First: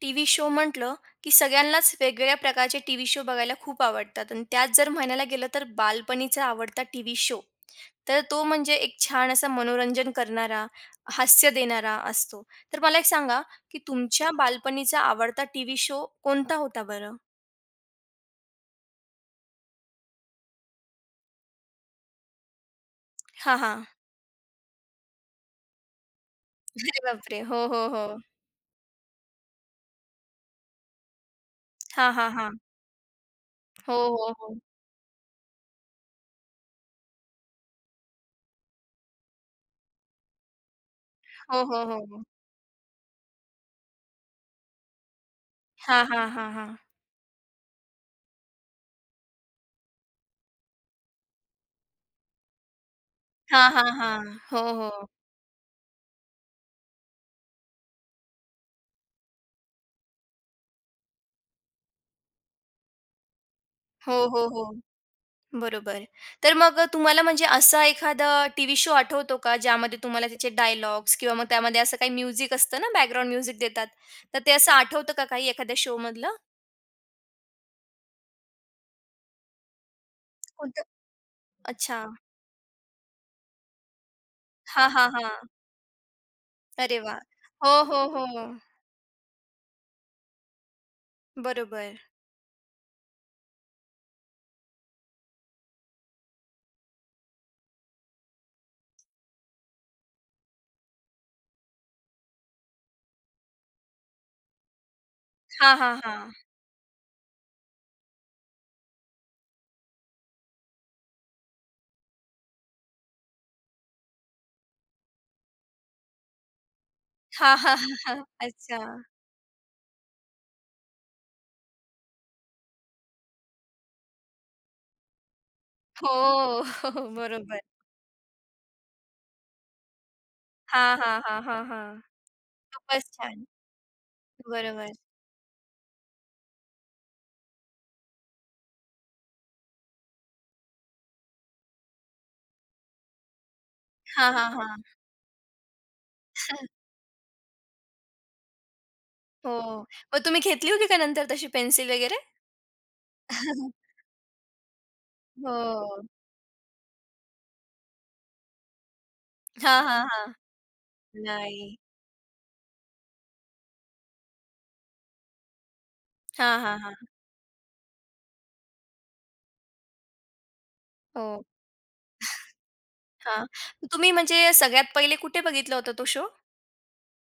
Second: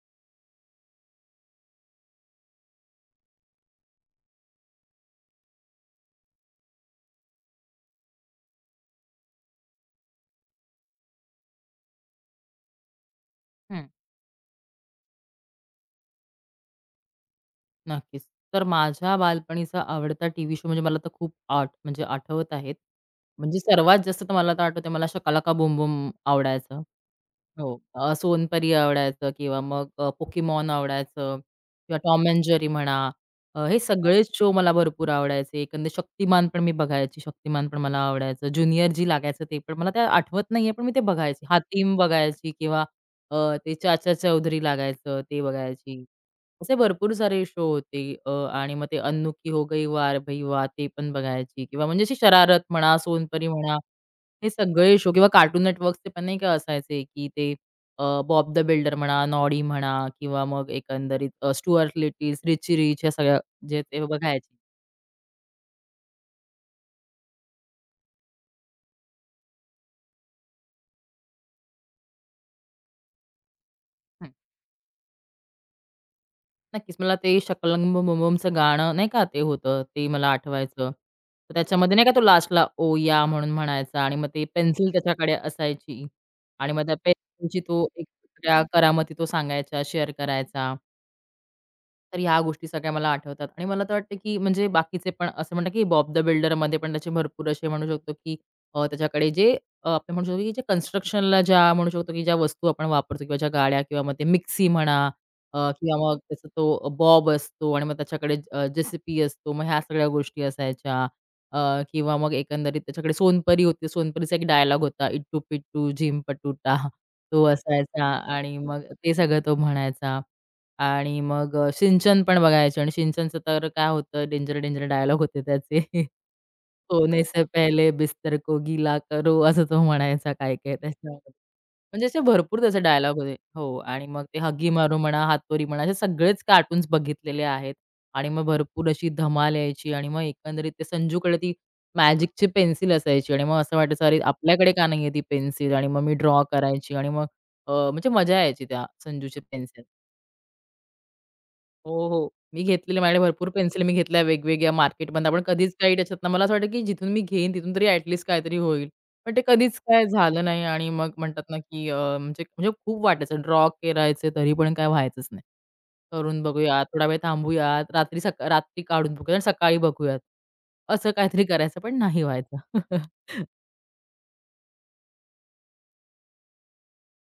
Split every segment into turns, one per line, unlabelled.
T V show म्हटलं, की सगळ्यांनाच वेगवेगळ्या प्रकारचे टी व्ही शो बघायला खूप आवडतात आणि त्यात जर म्हणायला गेलं तर बालपणीचा आवडता टी व्ही शो, तर तो म्हणजे एक छान असा मनोरंजन करणारा, हास्य देणारा असतो. तर मला एक सांगा, की
हं,
तुमच्या बालपणीचा आवडता टी व्ही शो कोणता होता बरं?
नक्कीच. तर माझ्या बालपणीचा आवडता टीव्ही शो म्हणजे मला तर खूप आठ म्हणजे आठवत आहेत.
हां,
म्हणजे
हां.
सर्वात जास्त तर मला तर आठवतंय मला शकालाका का बूम-बूम आवडायचं.
अरे बापरे! हो,
हो.
हो, हो.
सोनपरी आवडायचं किंवा मग पोकीमॉन आवडायचं किंवा
हां, हां,
टॉम अँड
हां.
जेरी म्हणा. हे
हो,
सगळेच
हो,
शो
हो.
मला भरपूर आवडायचे. एकंदर शक्तिमान पण मी बघायची. शक्तिमान पण मला आवडायचं. ज्युनियर जी लागायचं ते पण मला ते आठवत नाहीये, पण मी ते बघायची.
हो, हो,
हातीम
हो, हो.
बघायची किंवा अ, ते चाचा चौधरी लागायचं ते
हां,
बघायची.
हां, हां, हां.
असे भरपूर सारे शो होते. आणि मग ते अन्नू हो गई वार भाई वा ते पण बघायची किंवा म्हणजे अशी शरारत म्हणा, सोनपरी
हां,
म्हणा,
हां, हां.
हे
हो, हो.
सगळे शो किंवा कार्टून नेटवर्क्सचे पण नाही का असायचे, की ते बॉब द बिल्डर म्हणा, नॉडी म्हणा किंवा मग एकंदरीत स्टुअर्ट लिटिल्स, रिची रिच ह्या सगळ्या जे ते
हो, हो,
बघायची.
हो. बरोबर. तर मग तुम्हाला म्हणजे असा एखादा टीव्ही शो आठवतो का, ज्यामध्ये तुम्हाला त्याचे डायलॉग्स किंवा मग त्यामध्ये असं काही म्युझिक असतं ना, बॅकग्राऊंड म्युझिक देतात. तर ते असं आठवतं का काही एखाद्या शोमधलं?
नक्कीच. मला ते शकलंक बम बम बमचं गाणं नाही का ते होतं, ते मला
कोणतं?
आठवायचं. तर त्याच्यामध्ये
अच्छा.
नाही का तो लास्टला "ओ या" म्हणून म्हणायचा आणि मग ते
हां,
पेन्सिल
हां,
त्याच्याकडे
हां.
असायची आणि मग त्या
अरे वाह!
पेन्सिलची
हो,
तो
हो,
एक
हो.
त्या करामती तो सांगायचा, शेअर करायचा.
बरोबर.
तर ह्या गोष्टी सगळ्या मला आठवतात आणि मला तर वाटतं, की म्हणजे बाकीचे पण असं म्हणतात, की बॉब द बिल्डरमध्ये पण त्याचे भरपूर असे म्हणू शकतो, की त्याच्याकडे जे आपण म्हणू शकतो, की जे कन्स्ट्रक्शनला ज्या म्हणू शकतो, की ज्या वस्तू आपण वापरतो किंवा ज्या गाड्या किंवा मग ते मिक्सी म्हणा
हां, हां,
किंवा मग
हां.
त्याचा तो बॉब असतो आणि मग त्याच्याकडे जेसीपी असतो. मग ह्या सगळ्या गोष्टी असायच्या अ, किंवा मग एकंदरीत त्याच्याकडे सोनपरी होती. सोनपरीचा एक डायलॉग होता, "इट्टू पिट्टू झिम पटुटा" तो
हां, हां,
असायचा
हां,
आणि
अच्छा.
मग ते सगळं तो म्हणायचा. आणि मग सिंचन पण बघायचो आणि सिंचनचं तर काय होतं डेंजर, डेंजर डायलॉग होते त्याचे.
हो. हो, हो,
सोने से
बरोबर.
पहले बिस्तर को गीला करो असं तो म्हणायचा काय-काय
हां, हां,
त्याच्यामध्ये.
हां, हां, हां.
म्हणजे असे भरपूर त्याचे
खूपच
डायलॉग होते.
छान.
हो. आणि मग ते हगी
बरोबर.
मारू म्हणा, हातोरी म्हणा असे सगळेच कार्टून्स बघितलेले आहेत. आणि मग भरपूर अशी धमाल यायची आणि मग एकंदरीत ते संजूकडे ती मॅजिकची पेन्सिल असायची आणि मग असं वाटायचं अरे
हां, हां,
आपल्याकडे का
हां.
नाहीये ती पेन्सिल आणि मग मी ड्रॉ करायची आणि मग म्हणजे मजा यायची त्या संजूची
हो.
पेन्सिल.
मग तुम्ही घेतली होती का नंतर तशी पेन्सिल
हो,
वगैरे?
हो. मी घेतलेले माझ्याकडे भरपूर पेन्सिल मी घेतल्या वेगवेगळ्या मार्केटमधनं. पण कधीच काही
हो.
त्याच्यातनं मला असं वाटतं, की जिथून मी घेईन तिथून तरी ॲट लीस्ट काहीतरी होईल. पण ते
हां,
कधीच
हां,
काय
हां.
झालं नाही आणि मग म्हणतात ना,
नाही.
की अ, म्हणजे म्हणजे खूप वाटायचं ड्रॉ करायचे तरी पण काय व्हायचंच नाही. करून
हां, हां,
बघूया, थोडा
हां.
वेळ थांबूयात, रात्री काढून बघूया सकाळी बघूयात. असं
हो.
काहीतरी करायचं पण नाही व्हायचं.
हां. तुम्ही म्हणजे सगळ्यात पहिले कुठे बघितला होता तो शो?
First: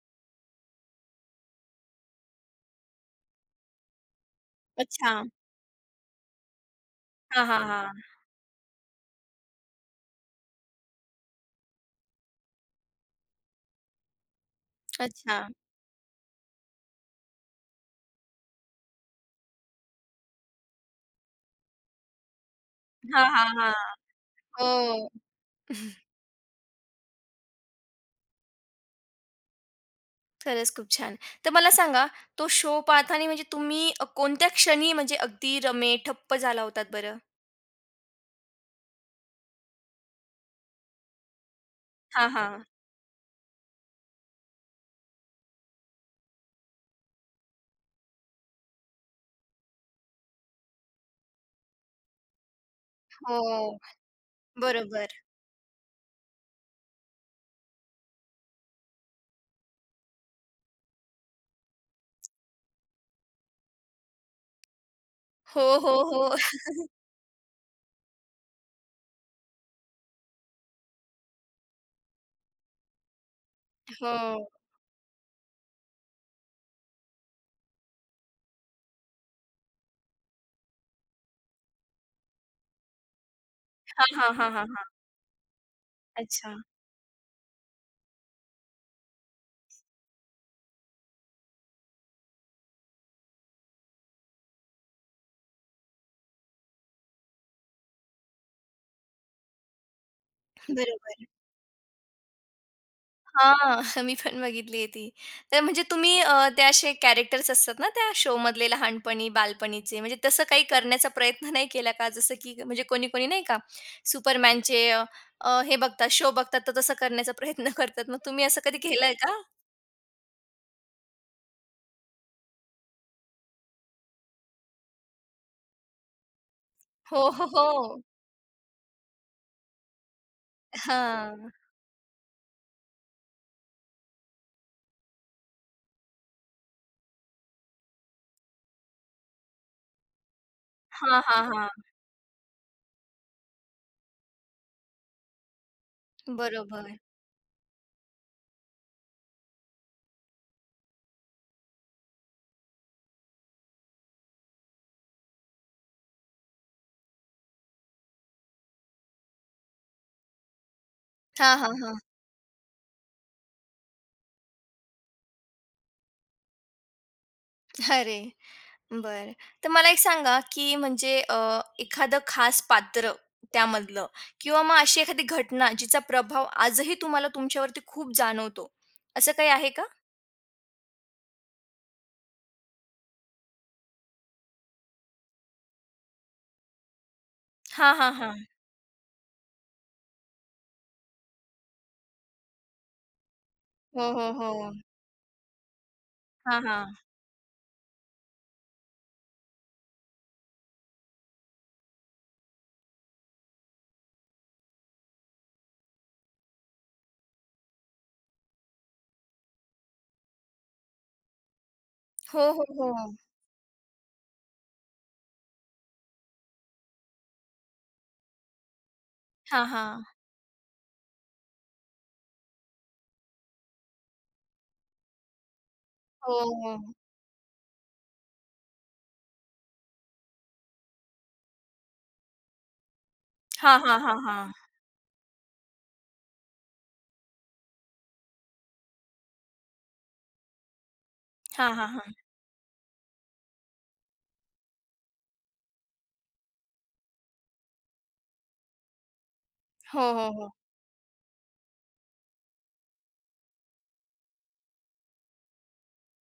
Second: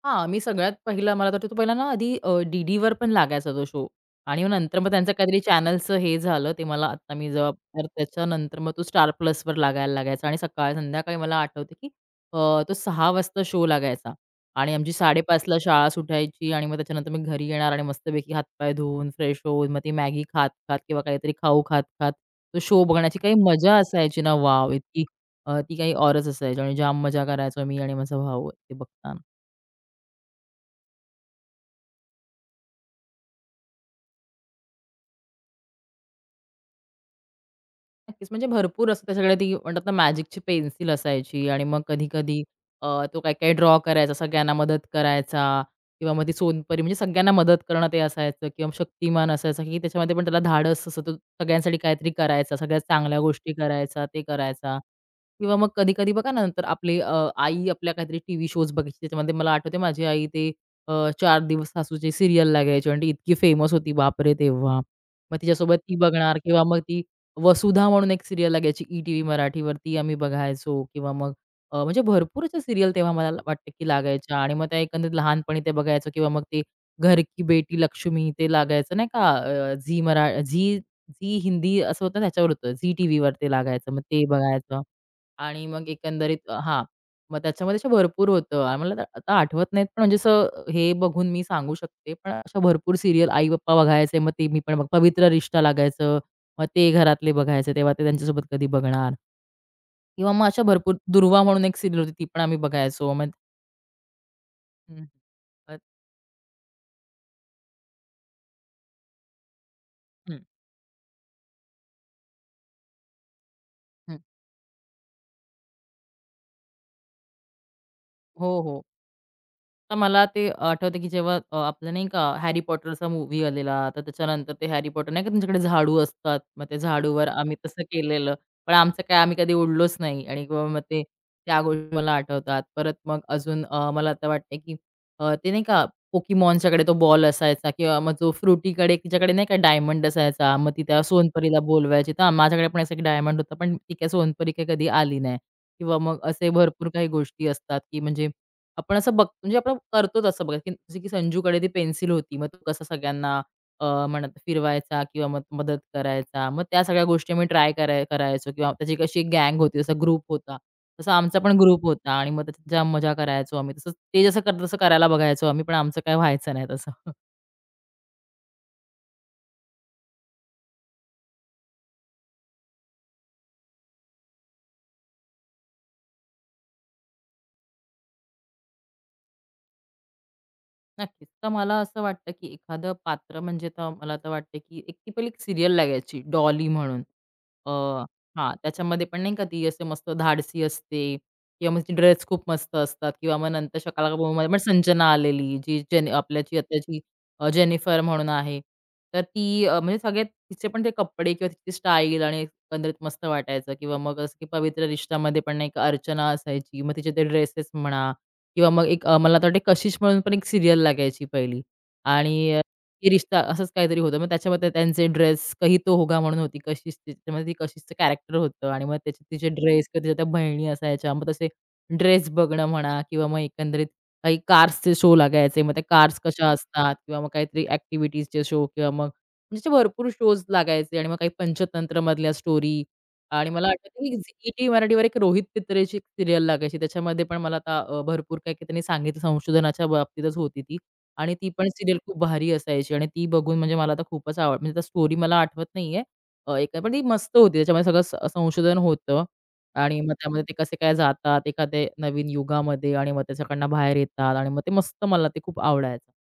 हां, मी सगळ्यात पहिला मला तर वाटतं तो पहिला ना आधी डी-डीवर पण लागायचा तो शो आणि मग नंतर मग त्यांचं
अच्छा.
काहीतरी चॅनलचं हे झालं, ते मला आता मी
हां,
जॉब
हां,
तर
हां.
त्याच्यानंतर मग तो स्टार Plusवर लागायला लागायचा आणि सकाळ संध्याकाळी मला आठवते, की तो 6 वाजता शो लागायचा आणि आमची
अच्छा.
5:30ला शाळा सुटायची आणि मग त्याच्यानंतर मी घरी येणार आणि मस्तपैकी हातपाय धुवून, फ्रेश होऊन, मग ती मॅगी खात-खात किंवा काहीतरी खाऊ खात-खात तो शो बघण्याची
हां,
काही
हां, हां.
मजा असायची ना,
हो.
वॉव! इतकी ती काही औरच असायची आणि जाम मजा करायचो मी आणि माझा भाऊ ते बघताना.
खरंच खूप छान. तर मला सांगा तो शो पाहताना म्हणजे तुम्ही कोणत्या क्षणी म्हणजे अगदी रमे ठप्प झाला होतात बरं?
नक्कीच. म्हणजे भरपूर असं त्याच्याकडे ती म्हणतात ना मॅजिकची पेन्सिल असायची आणि मग
हां,
कधी-कधी
हां.
अ, तो काही-काही ड्रॉ करायचा, सगळ्यांना मदत करायचा किंवा मग ती सोनपरी म्हणजे सगळ्यांना मदत करणं ते असायचं किंवा शक्तिमान असायचा, की त्याच्यामध्ये पण त्याला धाडस असं तो सगळ्यांसाठी काहीतरी करायचा, सगळ्यात चांगल्या गोष्टी
हो.
करायचा, ते करायचा
बरोबर.
किंवा मग कधी-कधी बघा ना नंतर आपली आई आपल्या काहीतरी टीव्ही शोज बघायची. त्याच्यामध्ये मला आठवते माझी आई ते 4 दिवस सासूची सीरियल लागायची आणि ती इतकी फेमस होती बापरे! तेव्हा. मग
हो,
तिच्यासोबत
हो,
ती
हो.
बघणार किंवा मग ती वसुधा म्हणून एक सिरियल लागायची ई-टीव्ही मराठीवरती आम्ही बघायचो किंवा मग म्हणजे भरपूर अशा सीरियल तेव्हा वाटतं की लागायच्या
हो.
आणि मग त्या एकंदरीत लहानपणी ते बघायचो किंवा मग ते घर की बेटी लक्ष्मी ते लागायचं नाही का अ, झी मरा झी झी हिंदी असं होतं त्याच्यावर होतं. झी टीव्हीवर ते लागायचं. मग
हां,
ते
हां, हां, हां,
बघायचं.
हां.
आणि मग एकंदरीत
अच्छा.
हां. मग त्याच्यामध्ये असं भरपूर होतं आणि मला आता आता आठवत नाहीत, पण म्हणजे असं हे बघून मी सांगू शकते. पण अशा भरपूर सीरियल आई-पप्पा बघायचे, मग ते मी पण पवित्र रिश्ता लागायचं, मग ते घरातले बघायचे, तेव्हा ते त्यांच्यासोबत कधी बघणार किंवा मग अशा भरपूर
बरोबर.
दुर्वा म्हणून एक सीरियल होती, ती पण आम्ही बघायचो. मग
हां, मी पण बघितली आहे
हं,
ती. तर
हं.
म्हणजे तुम्ही ते असे कॅरेक्टर्स असतात ना त्या शोमधले लहानपणी, बालपणीचे, म्हणजे
हं,
तसं काही करण्याचा प्रयत्न नाही केला का? जसं की म्हणजे कोणी-कोणी नाही का
हं.
सुपरमॅनचे हे बघतात, शो बघतात, तर तसं करण्याचा प्रयत्न करतात. मग तुम्ही
हो,
असं कधी
हो.
केलंय का?
तर मला ते आठवतं, की जेव्हा आपलं नाही का हॅरी पॉटरचा मूव्ही आलेला, तर त्याच्यानंतर ते हॅरी पॉटर नाही का त्यांच्याकडे झाडू असतात. मग ते झाडूवर
हो, हो,
आम्ही तसं
हो.
केलेलं. पण आमचं काय आम्ही कधी उडलोच नाही आणि किंवा मग ते
हां.
त्या गोष्टी मला आठवतात. परत मग अजून मला आता वाटतंय, की ते नाही का पोकीमॉनच्याकडे तो बॉल असायचा किंवा मग जो फ्रुटीकडे तिच्याकडे नाही का डायमंड असायचा. मग ती त्या
हां, हां,
सोनपरीला
हां.
बोलवायची. तर माझ्याकडे पण असा डायमंड होता. पण ती काय सोनपरी काही कधी आली नाही किंवा मग असे भरपूर
बरोबर.
काही गोष्टी असतात, की म्हणजे आपण असं बघ म्हणजे आपण करतो तसं बघा, की जसं की संजूकडे ती पेन्सिल होती. मग तो कसं सगळ्यांना म्हणत फिरवायचा किंवा मग मदत करायचा. मग त्या सगळ्या गोष्टी आम्ही ट्राय करायचो किंवा त्याची कशी एक गँग होती, जसा ग्रुप होता. तसा आमचा
हां,
पण
हां,
ग्रुप
हां.
होता आणि मग त्याच्यात मजा करायचो आम्ही. तसंच ते जसं करतात तसं करायला बघायचो आम्ही, पण आमचं काही व्हायचं नाही तसं.
अरे! बरं. तर मला एक सांगा, की म्हणजे एखादं खास पात्र त्यामधलं किंवा मग अशी एखादी घटना जिचा प्रभाव आजही तुम्हाला तुमच्यावरती खूप जाणवतो, असं काही आहे का?
नक्कीच. तर मला असं वाटतं, की एखादं पात्र म्हणजे आता मला तर वाटतं, की एक ती पहिली एक सीरियल लागायची डॉली म्हणून. अ,
हां, हां, हां.
हां, त्याच्यामध्ये पण नाही का ती असे मस्त धाडसी असते किंवा मग ड्रेस खूप मस्त असतात किंवा मग नंतर
हो,
शकालाका
हो,
बूममध्ये पण
हो.
संजना आलेली, जी जेन आपल्याची
हां, हां.
आताची जेनिफर म्हणून आहे. तर ती म्हणजे सगळ्यात तिचे पण ते कपडे किंवा तिची स्टाईल आणि एकंदरीत मस्त वाटायचं किंवा मग असं, की पवित्र रिश्तामध्ये पण नाही का अर्चना असायची. मग तिचे ते ड्रेसेस म्हणा किंवा मग एक मला तर वाटते कशिश म्हणून पण एक सीरियल लागायची पहिली
हो,
आणि
हो,
ये
हो.
रिश्ता असंच काहीतरी होतं. मग त्याच्यामध्ये त्यांचे ड्रेस कही तो होगा म्हणून होती कशिश. त्याच्यामध्ये ती कशिशचं कॅरेक्टर होतं आणि मग त्याचे तिचे
हां,
ड्रेस
हां.
किंवा तिच्या त्या बहिणी असायच्या. मग तसे ड्रेस बघणं म्हणा किंवा मग एकंदरीत काही कार्सचे शो लागायचे. मग त्या कार्स
हो,
कशा
हो.
असतात किंवा मग काहीतरी ॲक्टिव्हिटीजचे शो किंवा मग म्हणजे असे भरपूर शोज लागायचे आणि मग काही पंचतंत्रमधल्या स्टोरी आणि मला
हां, हां,
आठवतं की
हां, हां.
झी टी मराठीवर एक रोहित पित्रेची एक सीरियल लागायची. त्याच्यामध्ये पण मला आता भरपूर काही काही त्यांनी सांगितलं संशोधनाच्या बाबतीतच होती ती आणि ती पण
हां, हां,
सीरियल
हां.
खूप भारी असायची आणि ती बघून म्हणजे मला आता खूपच आवड म्हणजे त्या स्टोरी मला आठवत नाहीये. एक पण ती मस्त होती. त्याच्यामध्ये सगळं संशोधन होतं आणि
हो,
मग
हो,
त्यामध्ये
हो.
ते कसे काय जातात एखाद्या नवीन युगामध्ये आणि मग त्याच्याकडनं बाहेर येतात आणि मग ते मस्त मला ते खूप आवडायचं.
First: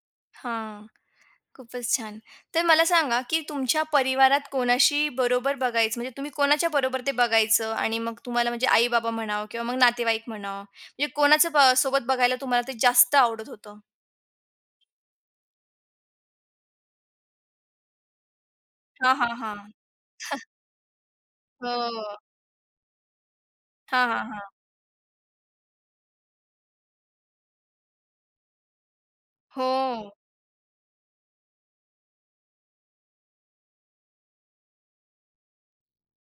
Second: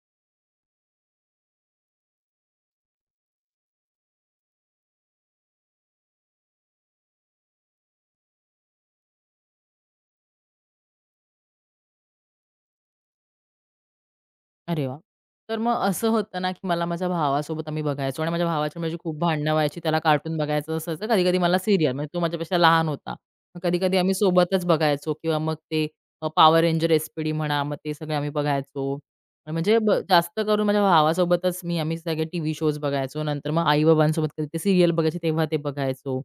हां. खूपच छान. तर मला सांगा, की तुमच्या परिवारात कोणाशी बरोबर बघायचं म्हणजे तुम्ही कोणाच्या बरोबर ते बघायचं आणि मग तुम्हाला म्हणजे आई-बाबा म्हणावं किंवा मग नातेवाईक म्हणावं, म्हणजे कोणाचं ब सोबत बघायला तुम्हाला ते जास्त आवडत होतं?
अरे वाह! तर मग असं होतं ना, की मला माझ्या भावासोबत आम्ही बघायचो आणि माझ्या भावाची माझी
हां,
खूप
हां,
भांडणं
हां.
व्हायची. त्याला कार्टून बघायचं असायचं. कधी-कधी मला सीरियल म्हणजे
हो.
तो माझ्यापेक्षा लहान होता. मग कधी-कधी
हां,
आम्ही
हां, हां.
सोबतच बघायचो किंवा मग ते पॉवर रेंजर एस-पी-डी म्हणा, मग ते सगळे आम्ही बघायचो. आणि
हो.
म्हणजे जास्त करून माझ्या भावासोबतच आम्ही सगळे टीव्ही शोज बघायचो. नंतर मग आई-बाबांसोबत कधी ते सीरियल बघायचे तेव्हा ते बघायचो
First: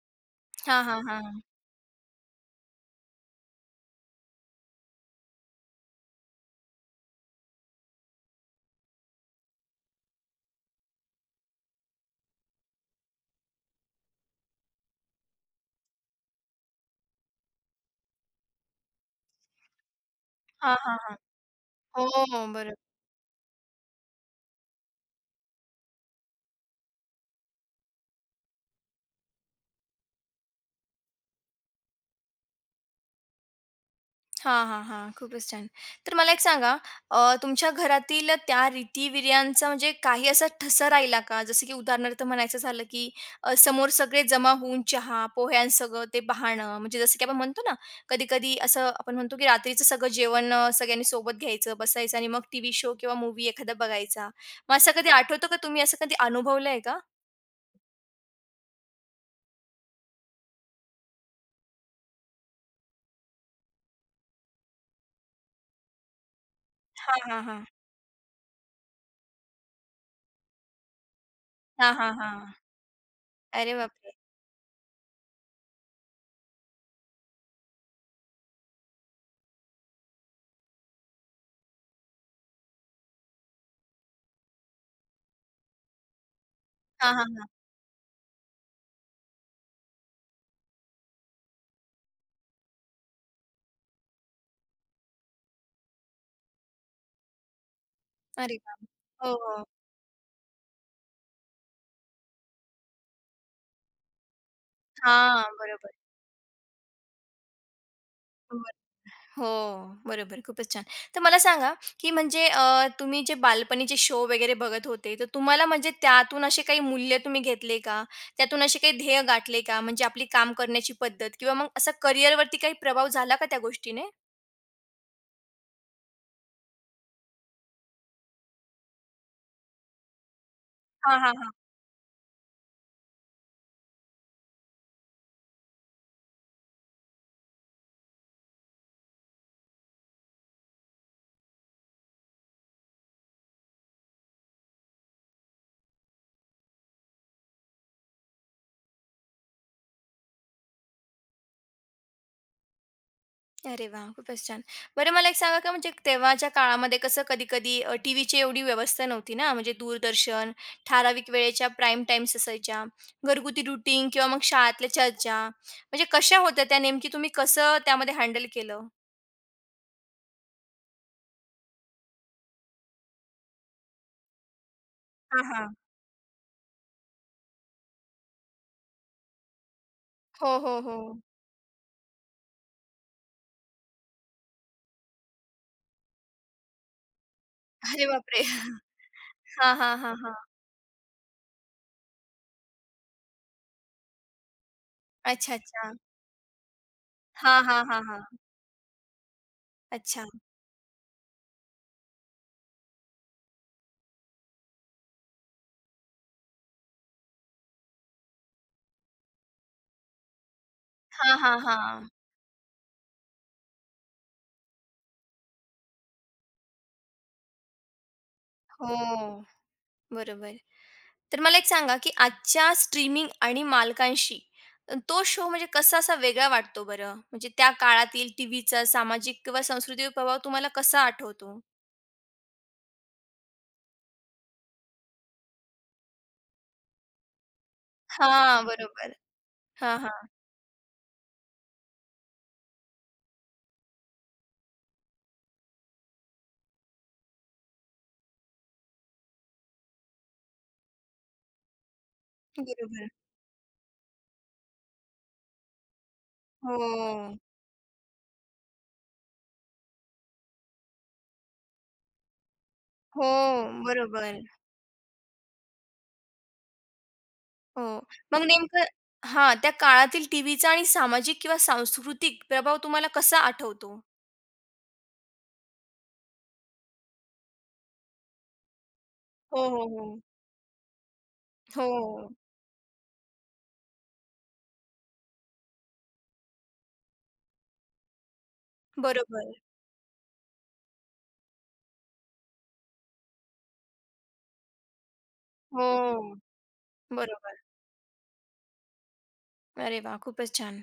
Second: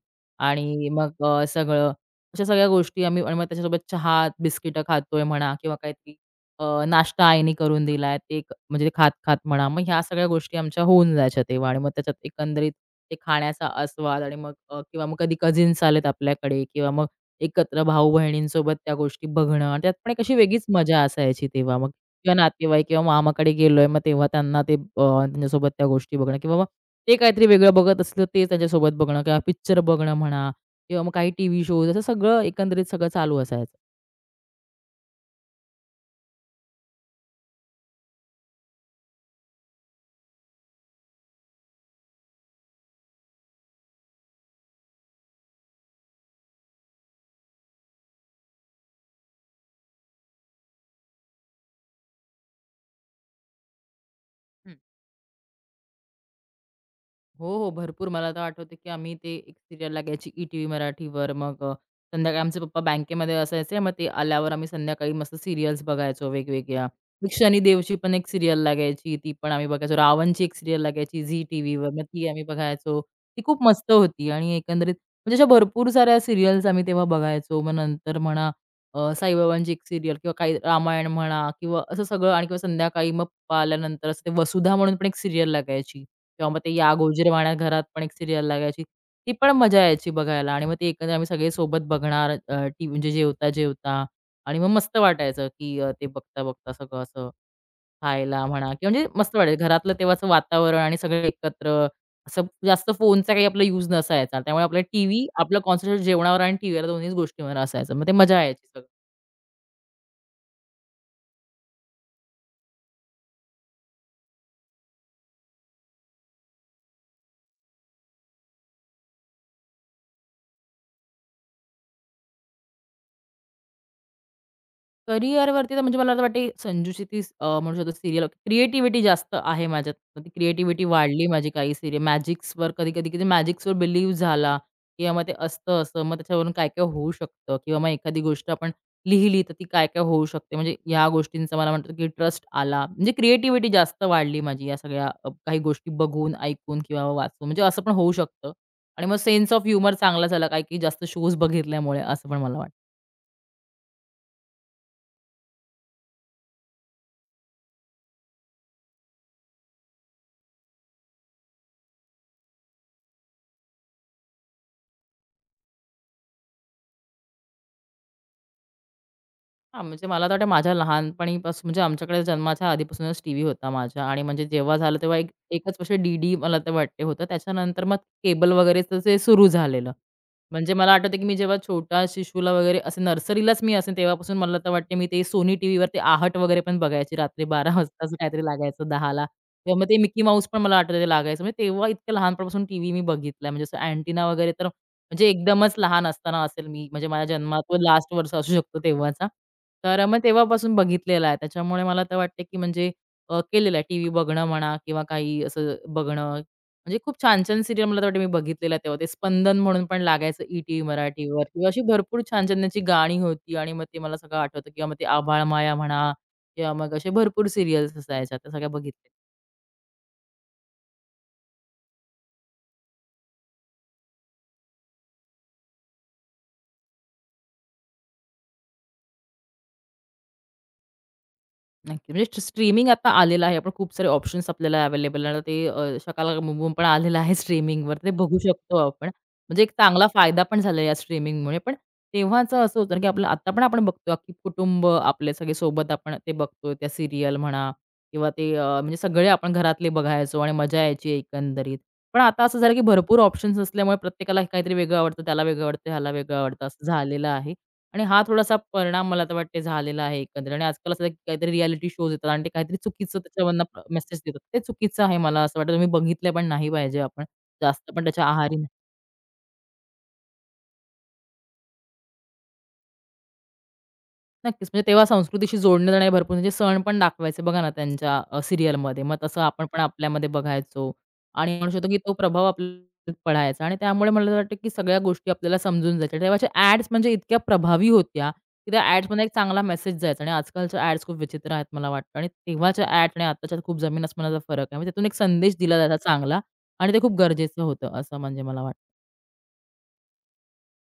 हां,
आणि
हां,
मग
हां.
सगळं अशा सगळ्या गोष्टी आम्ही आणि मग त्याच्यासोबत चहा, बिस्किटं खातोय म्हणा किंवा काही नाश्ता आईने करून दिलाय, ते एक म्हणजे खात-खात म्हणा, मग ह्या सगळ्या गोष्टी आमच्या होऊन जायच्या तेव्हा आणि मग त्याच्यात एकंदरीत ते खाण्याचा आस्वाद आणि मग किंवा मग कधी कझिन्स आलेत आपल्याकडे किंवा मग एकत्र भाऊ-बहिणींसोबत त्या गोष्टी बघणं आणि त्यात पण एक अशी वेगळीच
हां, हां,
मजा
हां.
असायची तेव्हा मग
हो,
किंवा नातेवाईक किंवा मामाकडे गेलोय, मग तेव्हा त्यांना ते त्यांच्यासोबत त्या गोष्टी बघणं किंवा मग ते काहीतरी वेगळं बघत असलं ते त्यांच्यासोबत बघणं किंवा पिक्चर बघणं म्हणा किंवा मग काही टीव्ही शोज असं सगळं एकंदरीत सगळं चालू असायचं.
हां, हां, हां. खूपच छान. तर मला एक सांगा तुमच्या घरातील त्या रीतिवीर्यांचा म्हणजे काही असा ठसा राहिला का? जसं की उदाहरणार्थ म्हणायचं झालं की समोर सगळे जमा होऊन चहा, पोह्यांसगं ते पाहणं म्हणजे जसं की आपण म्हणतो ना, कधी-कधी असं आपण म्हणतो की रात्रीचं सगळं जेवण सगळ्यांनी सोबत घ्यायचं, बसायचं आणि मग टीव्ही शो किंवा मूव्ही एखादा बघायचा. मग
हं.
असं कधी आठवतं का? तुम्ही असं कधी अनुभवलंय का?
हो, हो. भरपूर मला तर आठवतं, की आम्ही ते एक सीरियल लागायची ई-टीव्ही मराठीवर. मग संध्याकाळी आमचे पप्पा बँकेमध्ये असायचे. मग ते आल्यावर आम्ही संध्याकाळी मस्त सीरियल्स बघायचो वेगवेगळ्या.
हां,
मग
हां, हां.
शनिदेवची पण एक सीरियल लागायची, ती पण आम्ही बघायचो. रावणची एक सीरियल लागायची झी टीव्हीवर,
हां,
मग
हां,
ती आम्ही
हां.
बघायचो. ती खूप
अरे
मस्त
बापरे!
होती आणि एकंदरीत म्हणजे अशा भरपूर साऱ्या सीरियल्स आम्ही तेव्हा बघायचो. मग नंतर म्हणा साईबाबांची एक सीरियल किंवा काही रामायण म्हणा किंवा असं सगळं आणि किंवा संध्याकाळी मग पप्पा आल्यानंतर असं ते वसुधा म्हणून पण एक सीरियल लागायची. किंवा मग ते या
हां, हां, हां.
गोजीरवाण्या घरात पण एक सीरियल लागायची. ती पण मजा यायची बघायला आणि मग ते एकंदर आम्ही सगळे सोबत बघणार अ, टी म्हणजे जेवता-जेवता आणि मग मस्त वाटायचं, की ते बघता-बघता सगळं असं खायला
अरे
म्हणा
वाह!
किंवा म्हणजे
हो,
मस्त वाटायचं.
हो.
घरातलं तेव्हाचं वातावरण आणि सगळे एकत्र असं जास्त फोनचा काही आपला यूज नसायचा. त्यामुळे आपला टीव्ही
हां,
आपलं
बरोबर.
कॉन्सन्ट्रेट जेवणावर आणि टीव्हीवर दोन्हीच गोष्टींवर असायचं. मग ते मजा यायची सगळं.
हो, बरोबर. खूपच छान. तर मला सांगा, की म्हणजे तुम्ही जे बालपणीचे शो वगैरे बघत होते, तर तुम्हाला म्हणजे त्यातून असे काही मूल्य तुम्ही घेतले का? त्यातून असे काही ध्येय गाठले का? म्हणजे आपली काम करण्याची पद्धत किंवा मग असा करिअरवरती काही प्रभाव झाला का त्या गोष्टीने?
करिअरवरती तर म्हणजे मला तर वाटते संजूची ती म्हणू शकतो सीरियल क्रिएटिव्हिटी जास्त आहे माझ्यात. तर ती क्रिएटिव्हिटी
हां,
वाढली
हां,
माझी
हां.
काही सीरियल मॅजिक्सवर कधी-कधी किती मॅजिक्सवर बिलीव्ह झाला किंवा मग ते असतं असं, मग त्याच्यावरून काय-काय होऊ शकतं, किंवा मग एखादी गोष्ट आपण लिहिली तर ती काय-काय होऊ शकते. म्हणजे ह्या गोष्टींचा मला म्हणतो की ट्रस्ट आला. म्हणजे क्रिएटिव्हिटी जास्त वाढली माझी या सगळ्या काही गोष्टी बघून, ऐकून किंवा वाचून, म्हणजे असं पण होऊ शकतं. आणि मग सेन्स ऑफ ह्युमर चांगला झाला, काही-काही जास्त शोज बघितल्यामुळे असं पण मला वाटतं.
अरे वाह! खूपच छान. बरं मला एक सांगा का म्हणजे तेव्हाच्या काळामध्ये कसं कधी-कधी टीव्हीची एवढी व्यवस्था नव्हती ना, म्हणजे दूरदर्शन, ठराविक वेळेच्या प्राईम टाईम्स असायच्या, घरगुती रुटीन किंवा मग शाळेतल्या चर्चा म्हणजे कशा होत्या त्या नेमकी तुम्ही कसं त्यामध्ये हँडल केलं?
हां, म्हणजे मला तर वाटतं माझ्या लहानपणीपासून, म्हणजे आमच्याकडे जन्माच्या आधीपासूनच टीव्ही होता माझ्या. आणि म्हणजे जेव्हा झालं तेव्हा एक
हां, हां.
एकच वर्ष डी-डी मला तर वाटते होतं. त्याच्यानंतर मग केबल वगैरेचं जे सुरू झालेलं.
हो,
म्हणजे
हो,
मला
हो.
आठवतं की मी जेव्हा छोटा शिशूला वगैरे असे नर्सरीलाच मी असेन, तेव्हापासून मला तर वाटते मी ते सोनी टीव्हीवर ते आहट वगैरे पण बघायची रात्री 12
अरे
वाजता असं
बापरे!
काहीतरी लागायचं 10ला.
हां,
तेव्हा मग
हां,
ते
हां,
मिकी
हां.
माऊस पण मला आठवतं ते लागायचं. म्हणजे तेव्हा इतक्या लहानपणापासून टीव्ही मी बघितलाय. म्हणजे असं अँटिना वगैरे तर म्हणजे
अच्छा,
एकदमच
अच्छा.
लहान असताना असेल मी, म्हणजे माझ्या
हां,
जन्मात
हां, हां,
लास्ट
हां.
वर्ष असू शकतो तेव्हाचा. तर मग
अच्छा.
तेव्हापासून बघितलेला आहे. त्याच्यामुळे मला तर वाटते, की म्हणजे केलेलं आहे. टीव्ही बघणं म्हणा किंवा काही असं बघणं. म्हणजे खूप छान-छान सीरियल मला तर वाटतं मी बघितलेल्या तेव्हा. ते स्पंदन म्हणून पण लागायचं ई-टीव्ही
हां,
मराठीवर,
हां,
किंवा अशी
हां.
भरपूर छान-छान त्याची गाणी होती आणि मग ते मला सगळं आठवतं. किंवा मग ते आभाळमाया म्हणा किंवा मग असे भरपूर सीरियल्स असायच्या. त्या सगळ्या बघितल्या.
हो. बरोबर. तर मला एक सांगा, की आजच्या स्ट्रीमिंग आणि मालकांशी तो शो म्हणजे कसा असा वेगळा वाटतो बरं? म्हणजे त्या काळातील टीव्हीचा सामाजिक किंवा सांस्कृतिक प्रभाव तुम्हाला कसा आठवतो?
नक्की. म्हणजे स्ट्रीमिंग आता आलेलं आहे. आपण खूप सारे ऑप्शन्स आपल्याला अवेलेबल आहे. आता ते शकालाबूम पण आलेलं आहे स्ट्रीमिंगवर. ते बघू
हां,
शकतो आपण.
बरोबर.
म्हणजे एक
हां,
चांगला
हां.
फायदा पण झाला या स्ट्रीमिंगमुळे. पण तेव्हाचं असं होतं ना, की आपलं आता पण आपण बघतो, की कुटुंब आपले सगळे सोबत आपण ते बघतो. त्या सीरियल म्हणा किंवा ते म्हणजे सगळे आपण घरातले बघायचो आणि मजा यायची एकंदरीत. पण आता असं झालं, की
बरोबर.
भरपूर ऑप्शन्स असल्यामुळे प्रत्येकाला काहीतरी वेगळं आवडतं, त्याला वेगळं आवडतं, ह्याला वेगळं आवडतं,
हो.
असं झालेलं आहे. आणि हा थोडासा परिणाम मला तर वाटते झालेला आहे एकंदरीत. आणि आजकाल असं काहीतरी रिएलिटी शोज येतात आणि ते काहीतरी चुकीचं
हो,
त्याच्यावरनं मेसेज देतात.
बरोबर.
ते चुकीचं आहे मला असं वाटतं. तुम्ही बघितलं पण नाही पाहिजे आपण.
हो.
जास्त पण त्याच्या
मग
आहारी.
नेमकं हां, त्या काळातील टीव्हीचा आणि सामाजिक किंवा सांस्कृतिक प्रभाव तुम्हाला कसा आठवतो?
नक्कीच. म्हणजे तेव्हा संस्कृतीशी जोडले जाणारे भरपूर म्हणजे सण पण दाखवायचे बघा ना त्यांच्या सीरियलमध्ये. मग तसं
हो,
आपण पण
हो, हो.
आपल्यामध्ये बघायचो आणि म्हणू शकतो की तो
हो.
प्रभाव आपल्यावर पडायचा. आणि त्यामुळे मला वाटतं की सगळ्या गोष्टी आपल्याला समजून जायच्या. तेव्हाच्या ॲड्स म्हणजे इतक्या प्रभावी होत्या की त्या ॲड्समध्ये एक
बरोबर.
चांगला मेसेज जायचा. आणि आजकालच्या ॲड्स खूप विचित्र आहेत मला वाटतं. आणि तेव्हाच्या ॲड आणि आत्ताच्यात खूप जमीन अस्मानाचा फरक आहे. म्हणजे त्यातून एक संदेश दिला जायचा
हो,
चांगला, आणि ते खूप
बरोबर.
गरजेचं होतं असं म्हणजे मला वाटतं.
अरे वाह! खूपच छान.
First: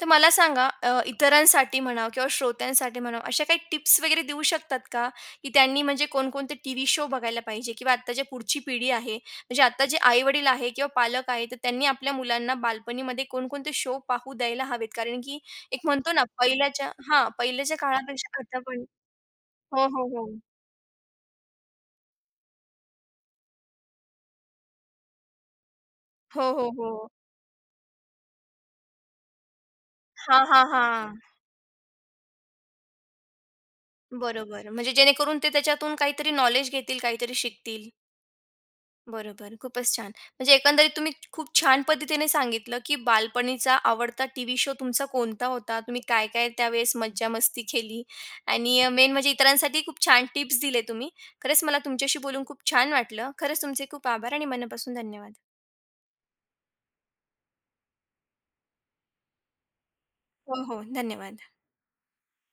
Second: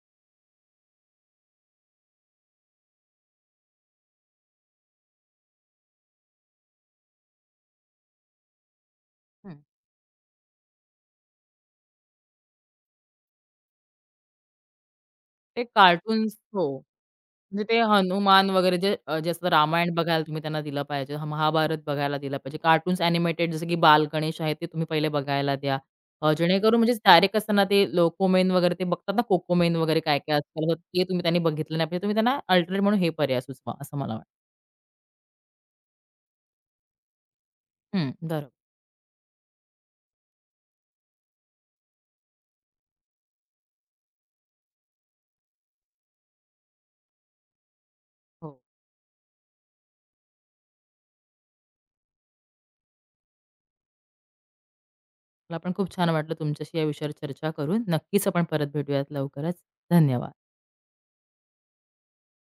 तर मला सांगा इतरांसाठी म्हणावं किंवा श्रोत्यांसाठी म्हणावं अशा काही टिप्स वगैरे देऊ शकतात का? की त्यांनी म्हणजे कोणकोणते टीव्ही शो बघायला पाहिजे किंवा आता जे पुढची पिढी आहे, म्हणजे
हं.
आता जे आई-वडील आहे किंवा पालक आहे, तर त्यांनी आपल्या मुलांना बालपणीमध्ये कोणकोणते शो पाहू द्यायला हवेत. कारण की
ते
एक म्हणतो ना
कार्टून्स हो.
पहिल्याच्या हां,
म्हणजे
पहिल्याच्या
ते
काळापेक्षा
हनुमान
आता
वगैरे
पण
जे जे असतं
हो,
रामायण
हो,
बघायला
हो.
तुम्ही त्यांना दिलं पाहिजे. महाभारत बघायला दिलं पाहिजे. कार्टून्स ॲनिमेटेड जसं की बाल गणेश आहे ते तुम्ही पहिले बघायला द्या.
हो, हो,
जेणेकरून म्हणजे
हो.
डायरेक्ट असताना ते लोकोमेन वगैरे ते बघतात ना, कोकोमेन वगैरे काय काय
हां, हां,
आजकाल, ते
हां.
तुम्ही त्यांनी बघितलं नाही पाहिजे. तुम्ही त्यांना अल्टरनेट म्हणून हे पर्याय सुचवा असं मला वाटतं.
बरोबर. म्हणजे जेणेकरून ते त्याच्यातून काहीतरी नॉलेज घेतील, काहीतरी शिकतील.
हं, बरोबर.
बरोबर. खूपच छान. म्हणजे एकंदरीत तुम्ही खूप छान पद्धतीने सांगितलं, की बालपणीचा आवडता टीव्ही शो तुमचा कोणता होता? तुम्ही काय-काय त्यावेळेस मज्जा-मस्ती केली
हो.
आणि मेन म्हणजे इतरांसाठी खूप छान टिप्स दिले तुम्ही. खरंच मला तुमच्याशी बोलून खूप छान वाटलं. खरंच तुमचे खूप आभार आणि मनापासून धन्यवाद.
मला पण खूप छान वाटलं तुमच्याशी या विषयावर चर्चा करून. नक्कीच आपण परत भेटूयात लवकरच. धन्यवाद.
हो, हो. धन्यवाद.